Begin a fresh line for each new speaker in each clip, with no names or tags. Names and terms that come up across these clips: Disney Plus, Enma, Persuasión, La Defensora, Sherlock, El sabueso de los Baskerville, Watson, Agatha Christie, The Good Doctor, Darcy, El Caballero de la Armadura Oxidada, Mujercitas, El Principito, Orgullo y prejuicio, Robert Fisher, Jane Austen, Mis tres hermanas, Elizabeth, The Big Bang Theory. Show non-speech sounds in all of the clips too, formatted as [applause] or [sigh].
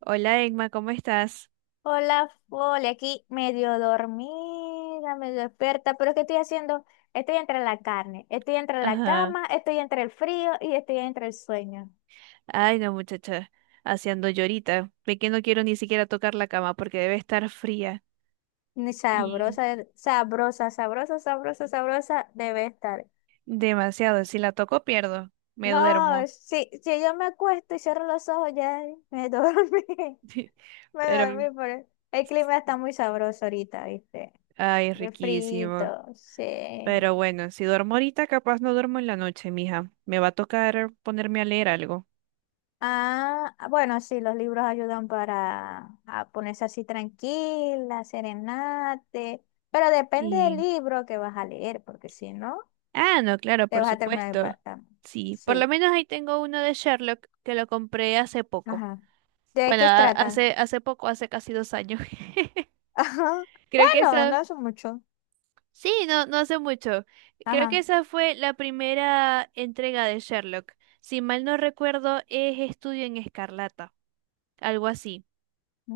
Hola, Emma, ¿cómo estás?
Hola, Fole, aquí medio dormida, medio despierta, pero ¿qué estoy haciendo? Estoy entre la carne, estoy entre la
Ajá.
cama, estoy entre el frío y estoy entre el sueño.
Ay, no, muchacha, haciendo llorita. Ve que no quiero ni siquiera tocar la cama porque debe estar fría.
Ni
Y
sabrosa, sabrosa, sabrosa, sabrosa, sabrosa debe estar.
Demasiado, si la toco pierdo, me
No,
duermo.
si yo me acuesto y cierro los ojos, ya me dormí, [laughs]
[laughs]
me dormí,
Pero,
pero el clima está muy sabroso ahorita, ¿viste?
ay,
Y el
riquísimo.
frito, sí.
Pero bueno, si duermo ahorita, capaz no duermo en la noche, mija. Me va a tocar ponerme a leer algo.
Ah, ah, bueno, sí, los libros ayudan para a ponerse así tranquila, serenate, pero depende del
y
libro que vas a leer, porque si no,
Ah, no, claro,
te
por
vas a terminar
supuesto.
impactando.
Sí, por lo
Sí,
menos ahí tengo uno de Sherlock que lo compré hace poco.
ajá. ¿De
Bueno,
qué
a-
trata?
hace, hace poco, hace casi 2 años.
[laughs] Ajá.
[laughs] Creo que
Bueno,
esa,
no es mucho.
sí, no, no hace mucho. Creo que
Ajá.
esa fue la primera entrega de Sherlock. Si mal no recuerdo, es Estudio en Escarlata, algo así.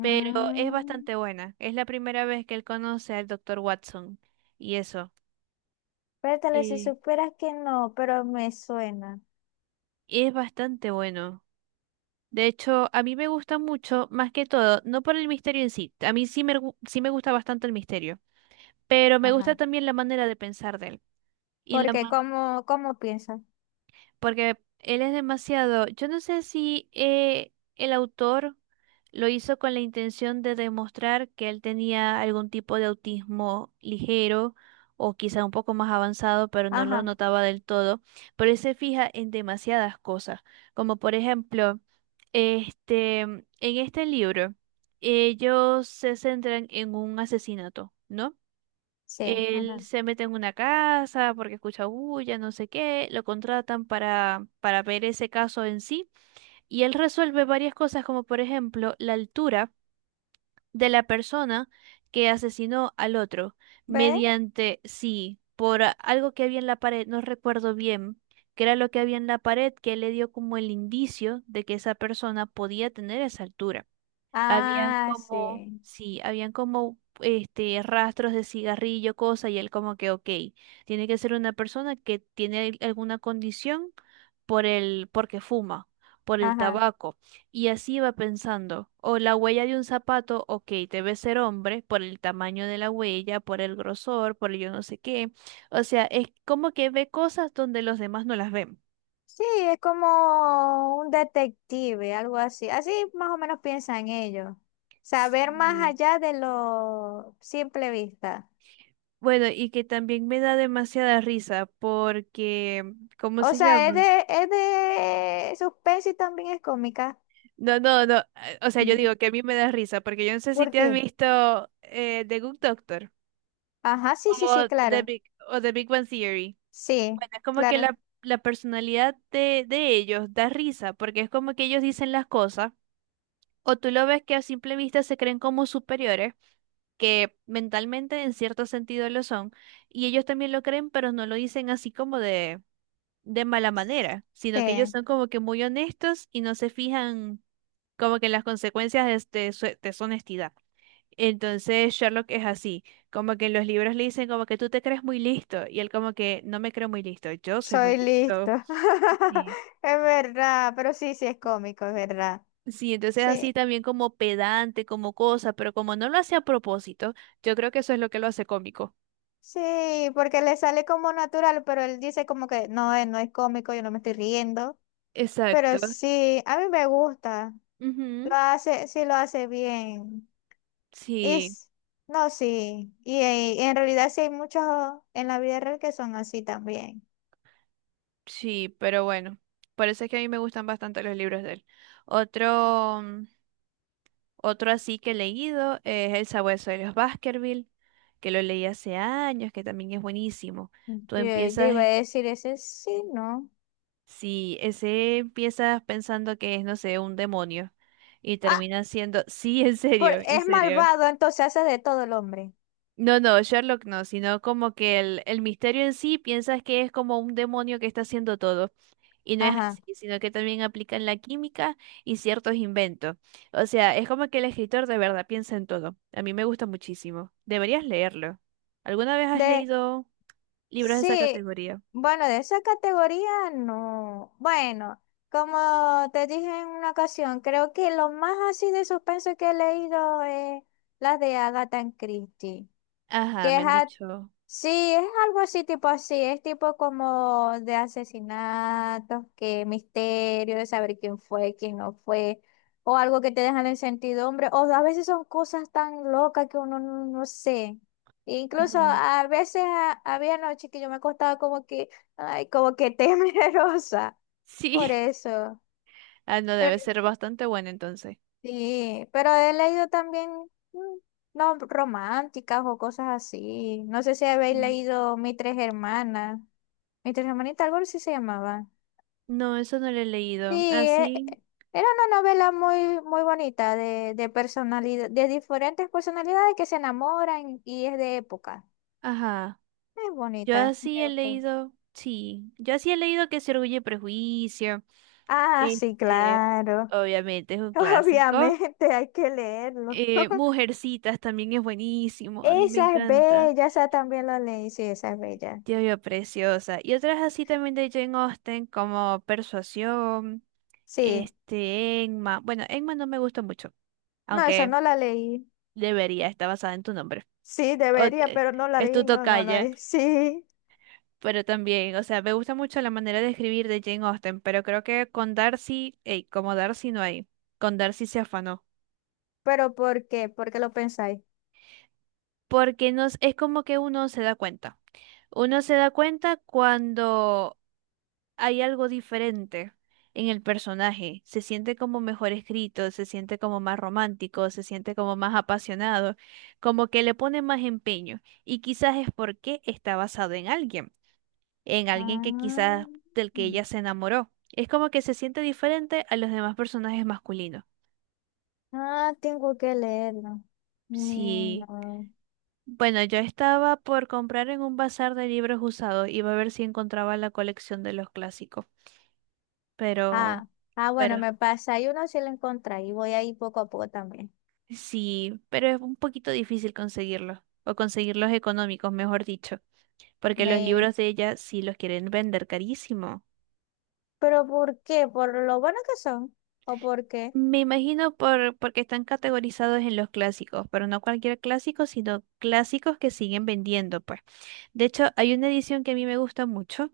Pero es bastante buena. Es la primera vez que él conoce al doctor Watson. Y eso.
espérate, si
Eh,
supieras que no, pero me suena.
es bastante bueno. De hecho, a mí me gusta mucho, más que todo, no por el misterio en sí. A mí sí me gusta bastante el misterio. Pero me gusta
Ajá.
también la manera de pensar de él. Y la
Porque
ma-
cómo piensas.
Porque él es demasiado, yo no sé si el autor lo hizo con la intención de demostrar que él tenía algún tipo de autismo ligero o quizá un poco más avanzado, pero no lo
Ajá,
notaba del todo, pero él se fija en demasiadas cosas, como por ejemplo, en este libro, ellos se centran en un asesinato, ¿no?
sí,
Él
ajá.
se mete en una casa porque escucha bulla, no sé qué, lo contratan para ver ese caso en sí y él resuelve varias cosas como por ejemplo la altura de la persona que asesinó al otro
¿Ve?
mediante, sí, algo que había en la pared, no recuerdo bien, que era lo que había en la pared que le dio como el indicio de que esa persona podía tener esa altura. habían
Ah,
como,
sí.
sí, habían como este rastros de cigarrillo, cosa, y él como que, ok, tiene que ser una persona que tiene alguna condición porque fuma, por el
Ajá.
tabaco. Y así va pensando. O la huella de un zapato, ok, debe ser hombre, por el tamaño de la huella, por el grosor, por el yo no sé qué. O sea, es como que ve cosas donde los demás no las ven.
Sí, es como un detective, algo así. Así más o menos piensan ellos. Saber más
Sí.
allá de lo simple vista.
Bueno, y que también me da demasiada risa porque, ¿cómo
O
se
sea, es
llama?
de, es de suspense y también es cómica.
No, no, no, o sea, yo
Mm.
digo que a mí me da risa porque yo no sé si
¿Por
te has
qué?
visto The Good Doctor
Ajá, sí, sí, sí,
o The
claro.
Big, o The Big Bang Theory.
Sí,
Bueno, es como que
claro.
la personalidad de ellos da risa porque es como que ellos dicen las cosas o tú lo ves que a simple vista se creen como superiores, que mentalmente en cierto sentido lo son, y ellos también lo creen, pero no lo dicen así como de mala manera, sino que ellos
Sí,
son como que muy honestos y no se fijan como que en las consecuencias de su honestidad. Entonces Sherlock es así, como que en los libros le dicen como que tú te crees muy listo y él como que no me creo muy listo, yo soy muy
soy listo.
listo.
[laughs]
Sí.
Es verdad, pero sí, sí es cómico, es verdad.
Sí, entonces así
Sí.
también como pedante, como cosa, pero como no lo hace a propósito, yo creo que eso es lo que lo hace cómico.
Sí, porque le sale como natural, pero él dice como que no, no es cómico, yo no me estoy riendo. Pero
Exacto.
sí, a mí me gusta. Lo
Ujú.
hace, sí lo hace bien. Y
Sí.
s- no, sí. Y, en realidad sí hay muchos en la vida real que son así también.
Sí, pero bueno, por eso es que a mí me gustan bastante los libros de él. Otro, otro así que he leído es El sabueso de los Baskerville, que lo leí hace años, que también es buenísimo. Tú
Yo, yo
empiezas,
iba a decir ese sí, no.
sí, ese empiezas pensando que es, no sé, un demonio y
Ah,
termina siendo, [laughs] sí, en
por,
serio, en
es
serio.
malvado, entonces hace de todo el hombre.
No, no, Sherlock no, sino como que el misterio en sí piensas que es como un demonio que está haciendo todo. Y no es
Ajá.
así, sino que también aplican la química y ciertos inventos. O sea, es como que el escritor de verdad piensa en todo. A mí me gusta muchísimo. Deberías leerlo. ¿Alguna vez has
De
leído libros de esa
sí,
categoría?
bueno, de esa categoría no. Bueno, como te dije en una ocasión, creo que lo más así de suspenso que he leído es las de Agatha Christie.
Ajá,
Que es
me han
a-
dicho.
sí, es algo así, tipo así, es tipo como de asesinatos, que misterio, de saber quién fue, quién no fue, o algo que te dejan en sentidumbre, o a veces son cosas tan locas que uno no, no sé. Incluso
Ajá.
a veces a- había noches que yo me acostaba como que, ay, como que [laughs] temerosa, por
Sí. [laughs]
eso.
Ah, no, debe ser bastante bueno entonces.
Sí, pero he leído también mm, no románticas o cosas así. No sé si habéis
Mm.
leído Mis tres hermanas. Mis tres hermanitas, algo así se llamaba.
No, eso no lo he
Sí,
leído.
e-
Así,
e- era una novela muy, muy bonita de personalidad, de diferentes personalidades que se enamoran y es de época.
ajá.
Es
Yo
bonita,
así
me
he
gustó.
leído, sí. Yo así he leído que se orgulle y prejuicio.
Ah, sí,
Este,
claro.
obviamente es
[laughs]
un clásico.
Obviamente hay que leerlo. [laughs]
Mujercitas también es buenísimo, a mí me
Esa es
encanta.
bella, esa también la leí, sí, esa es bella.
Dios mío, preciosa. Y otras así también de Jane Austen, como Persuasión,
Sí,
Enma. Bueno, Enma no me gusta mucho,
no, esa
aunque
no la leí.
debería, está basada en tu nombre.
Sí,
O-
debería,
eh,
pero no la
es tu
leí. No, no, no.
tocaya,
[laughs] Sí.
pero también, o sea, me gusta mucho la manera de escribir de Jane Austen, pero creo que con Darcy, ey, como Darcy no hay, con Darcy se afanó.
¿Pero por qué? ¿Por qué lo pensáis?
Es como que uno se da cuenta. Uno se da cuenta cuando hay algo diferente en el personaje. Se siente como mejor escrito, se siente como más romántico, se siente como más apasionado, como que le pone más empeño. Y quizás es porque está basado en alguien que
Ah,
quizás del que ella se enamoró. Es como que se siente diferente a los demás personajes masculinos.
ah, tengo que leerlo. Ni
Sí.
no.
Bueno, yo estaba por comprar en un bazar de libros usados. Iba a ver si encontraba la colección de los clásicos. Pero,
Ah, ah,
pero
bueno, me pasa. Hay uno si lo encontré y voy ahí poco a poco también.
Sí, pero es un poquito difícil conseguirlos, o conseguirlos económicos, mejor dicho, porque los
Me...
libros de ella sí los quieren vender carísimo.
¿Pero por qué? ¿Por lo bueno que son? ¿O por qué?
Me imagino por, porque están categorizados en los clásicos, pero no cualquier clásico, sino clásicos que siguen vendiendo, pues. De hecho, hay una edición que a mí me gusta mucho,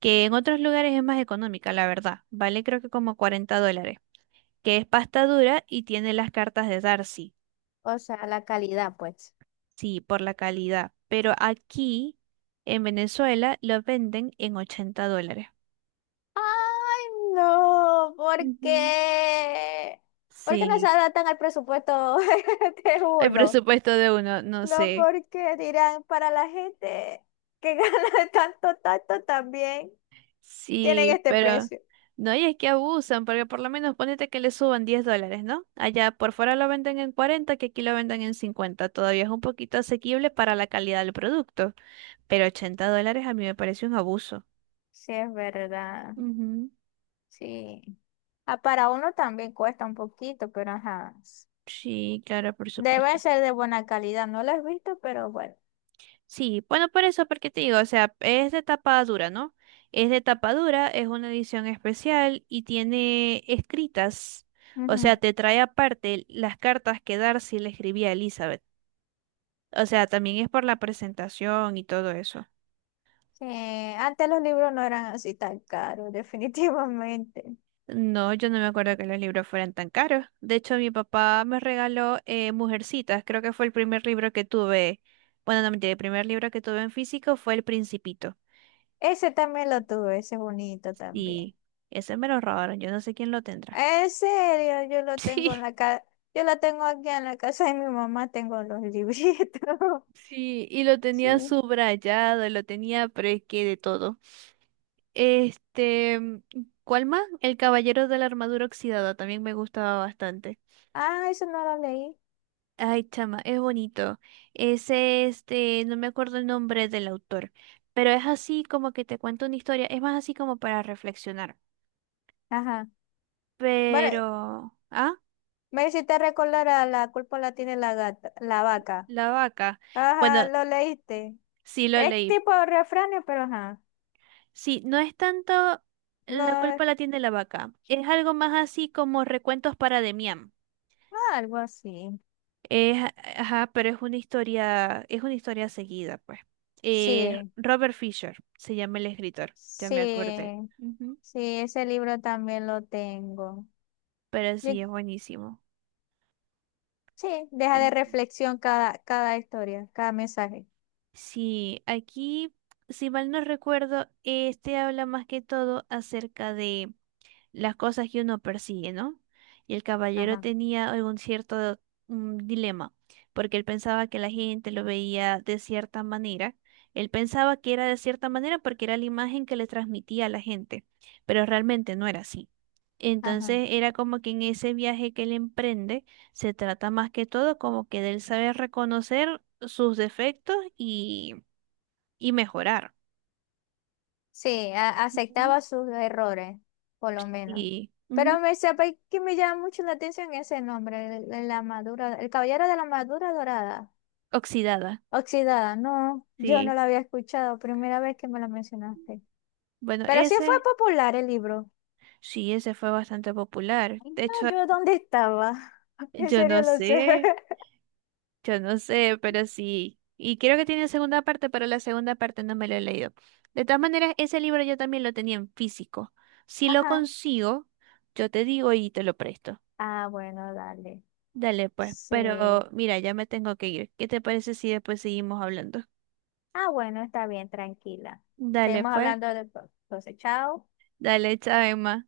que en otros lugares es más económica, la verdad. Vale creo que como $40, que es pasta dura y tiene las cartas de Darcy.
O sea, la calidad, pues.
Sí, por la calidad. Pero aquí en Venezuela lo venden en $80.
¡Ay, no! ¿Por
Ujú.
qué? ¿Por qué no se
Sí.
adaptan al presupuesto [laughs] de
El
uno?
presupuesto de uno, no
No,
sé.
porque dirán, para la gente que [laughs] gana tanto, tanto, también tienen
Sí,
este
pero
precio.
no, y es que abusan, porque por lo menos ponete que le suban $10, ¿no? Allá por fuera lo venden en 40, que aquí lo venden en 50, todavía es un poquito asequible para la calidad del producto, pero $80 a mí me parece un abuso.
Sí, es verdad.
Ujú.
Sí. Ah, para uno también cuesta un poquito, pero ajá.
Sí, claro, por
Debe
supuesto.
ser de buena calidad. No lo he visto, pero bueno.
Sí, bueno, por eso, porque te digo, o sea, es de tapa dura, ¿no? Es de tapa dura, es una edición especial y tiene escritas, o
Ujú.
sea, te trae aparte las cartas que Darcy le escribía a Elizabeth. O sea, también es por la presentación y todo eso.
Sí, antes los libros no eran así tan caros, [laughs] definitivamente.
No, yo no me acuerdo que los libros fueran tan caros. De hecho, mi papá me regaló Mujercitas, creo que fue el primer libro que tuve. Bueno, no mentira, el primer libro que tuve en físico fue El Principito.
Ese también lo tuve, ese bonito también.
Y ese me lo robaron, yo no sé quién lo tendrá.
En serio, yo
[laughs]
lo tengo en
Sí.
la ca Yo la tengo aquí en la casa de mi mamá, tengo los libritos. [laughs]
Sí, y lo
Sí.
tenía subrayado, lo tenía, pero es que de todo. Este, mm, ¿Cuál más? El Caballero de la Armadura Oxidada, también me gustaba bastante.
Ah, eso no lo leí.
Ay, chama, es bonito. Ese, no me acuerdo el nombre del autor, pero es así como que te cuento una historia, es más así como para reflexionar.
Ajá. Bueno,
Pero, ah,
me hiciste recordar a la culpa la tiene la gata, la vaca.
la vaca.
Ajá,
Bueno,
lo leíste.
sí lo
Es
leí.
tipo refrán, pero ajá.
Sí, no es tanto la
No,
culpa la tiene la vaca, es algo más así como recuentos para Demián.
algo así.
Es, ajá, pero es una historia seguida, pues.
Sí,
Robert Fisher se llama el escritor, ya me acordé.
sí,
Ujú.
sí, ese libro también lo tengo.
Pero
Yo-
sí, es buenísimo.
sí, deja de
El-
reflexión cada, cada historia, cada mensaje.
sí, aquí, si mal no recuerdo, este habla más que todo acerca de las cosas que uno persigue, ¿no? Y el caballero
Ajá,
tenía algún cierto dilema, porque él pensaba que la gente lo veía de cierta manera. Él pensaba que era de cierta manera porque era la imagen que le transmitía a la gente, pero realmente no era así.
ajá.
Entonces era como que en ese viaje que él emprende se trata más que todo como que de él saber reconocer sus defectos y mejorar.
Sí, a-
Ujú.
aceptaba sus errores, por lo menos.
Y ujú,
Pero me sabe que me llama mucho la atención ese nombre, el la madura, el caballero de la madura dorada,
oxidada,
oxidada. No, yo no
sí.
la había escuchado, primera vez que me la mencionaste.
Bueno,
Pero sí fue
ese.
popular el libro.
Sí, ese fue bastante popular.
Ay,
De hecho,
no, yo dónde estaba. [laughs] En
yo
serio
no
lo sé.
sé,
[laughs]
yo no sé, pero sí. Y creo que tiene segunda parte, pero la segunda parte no me lo he leído. De todas maneras, ese libro yo también lo tenía en físico. Si lo
Ajá.
consigo, yo te digo y te lo presto.
Ah, bueno, dale.
Dale, pues.
Sí.
Pero mira, ya me tengo que ir. ¿Qué te parece si después seguimos hablando?
Ah, bueno, está bien, tranquila.
Dale,
Seguimos
pues.
hablando después. Entonces, chao.
Dale, chao, Emma.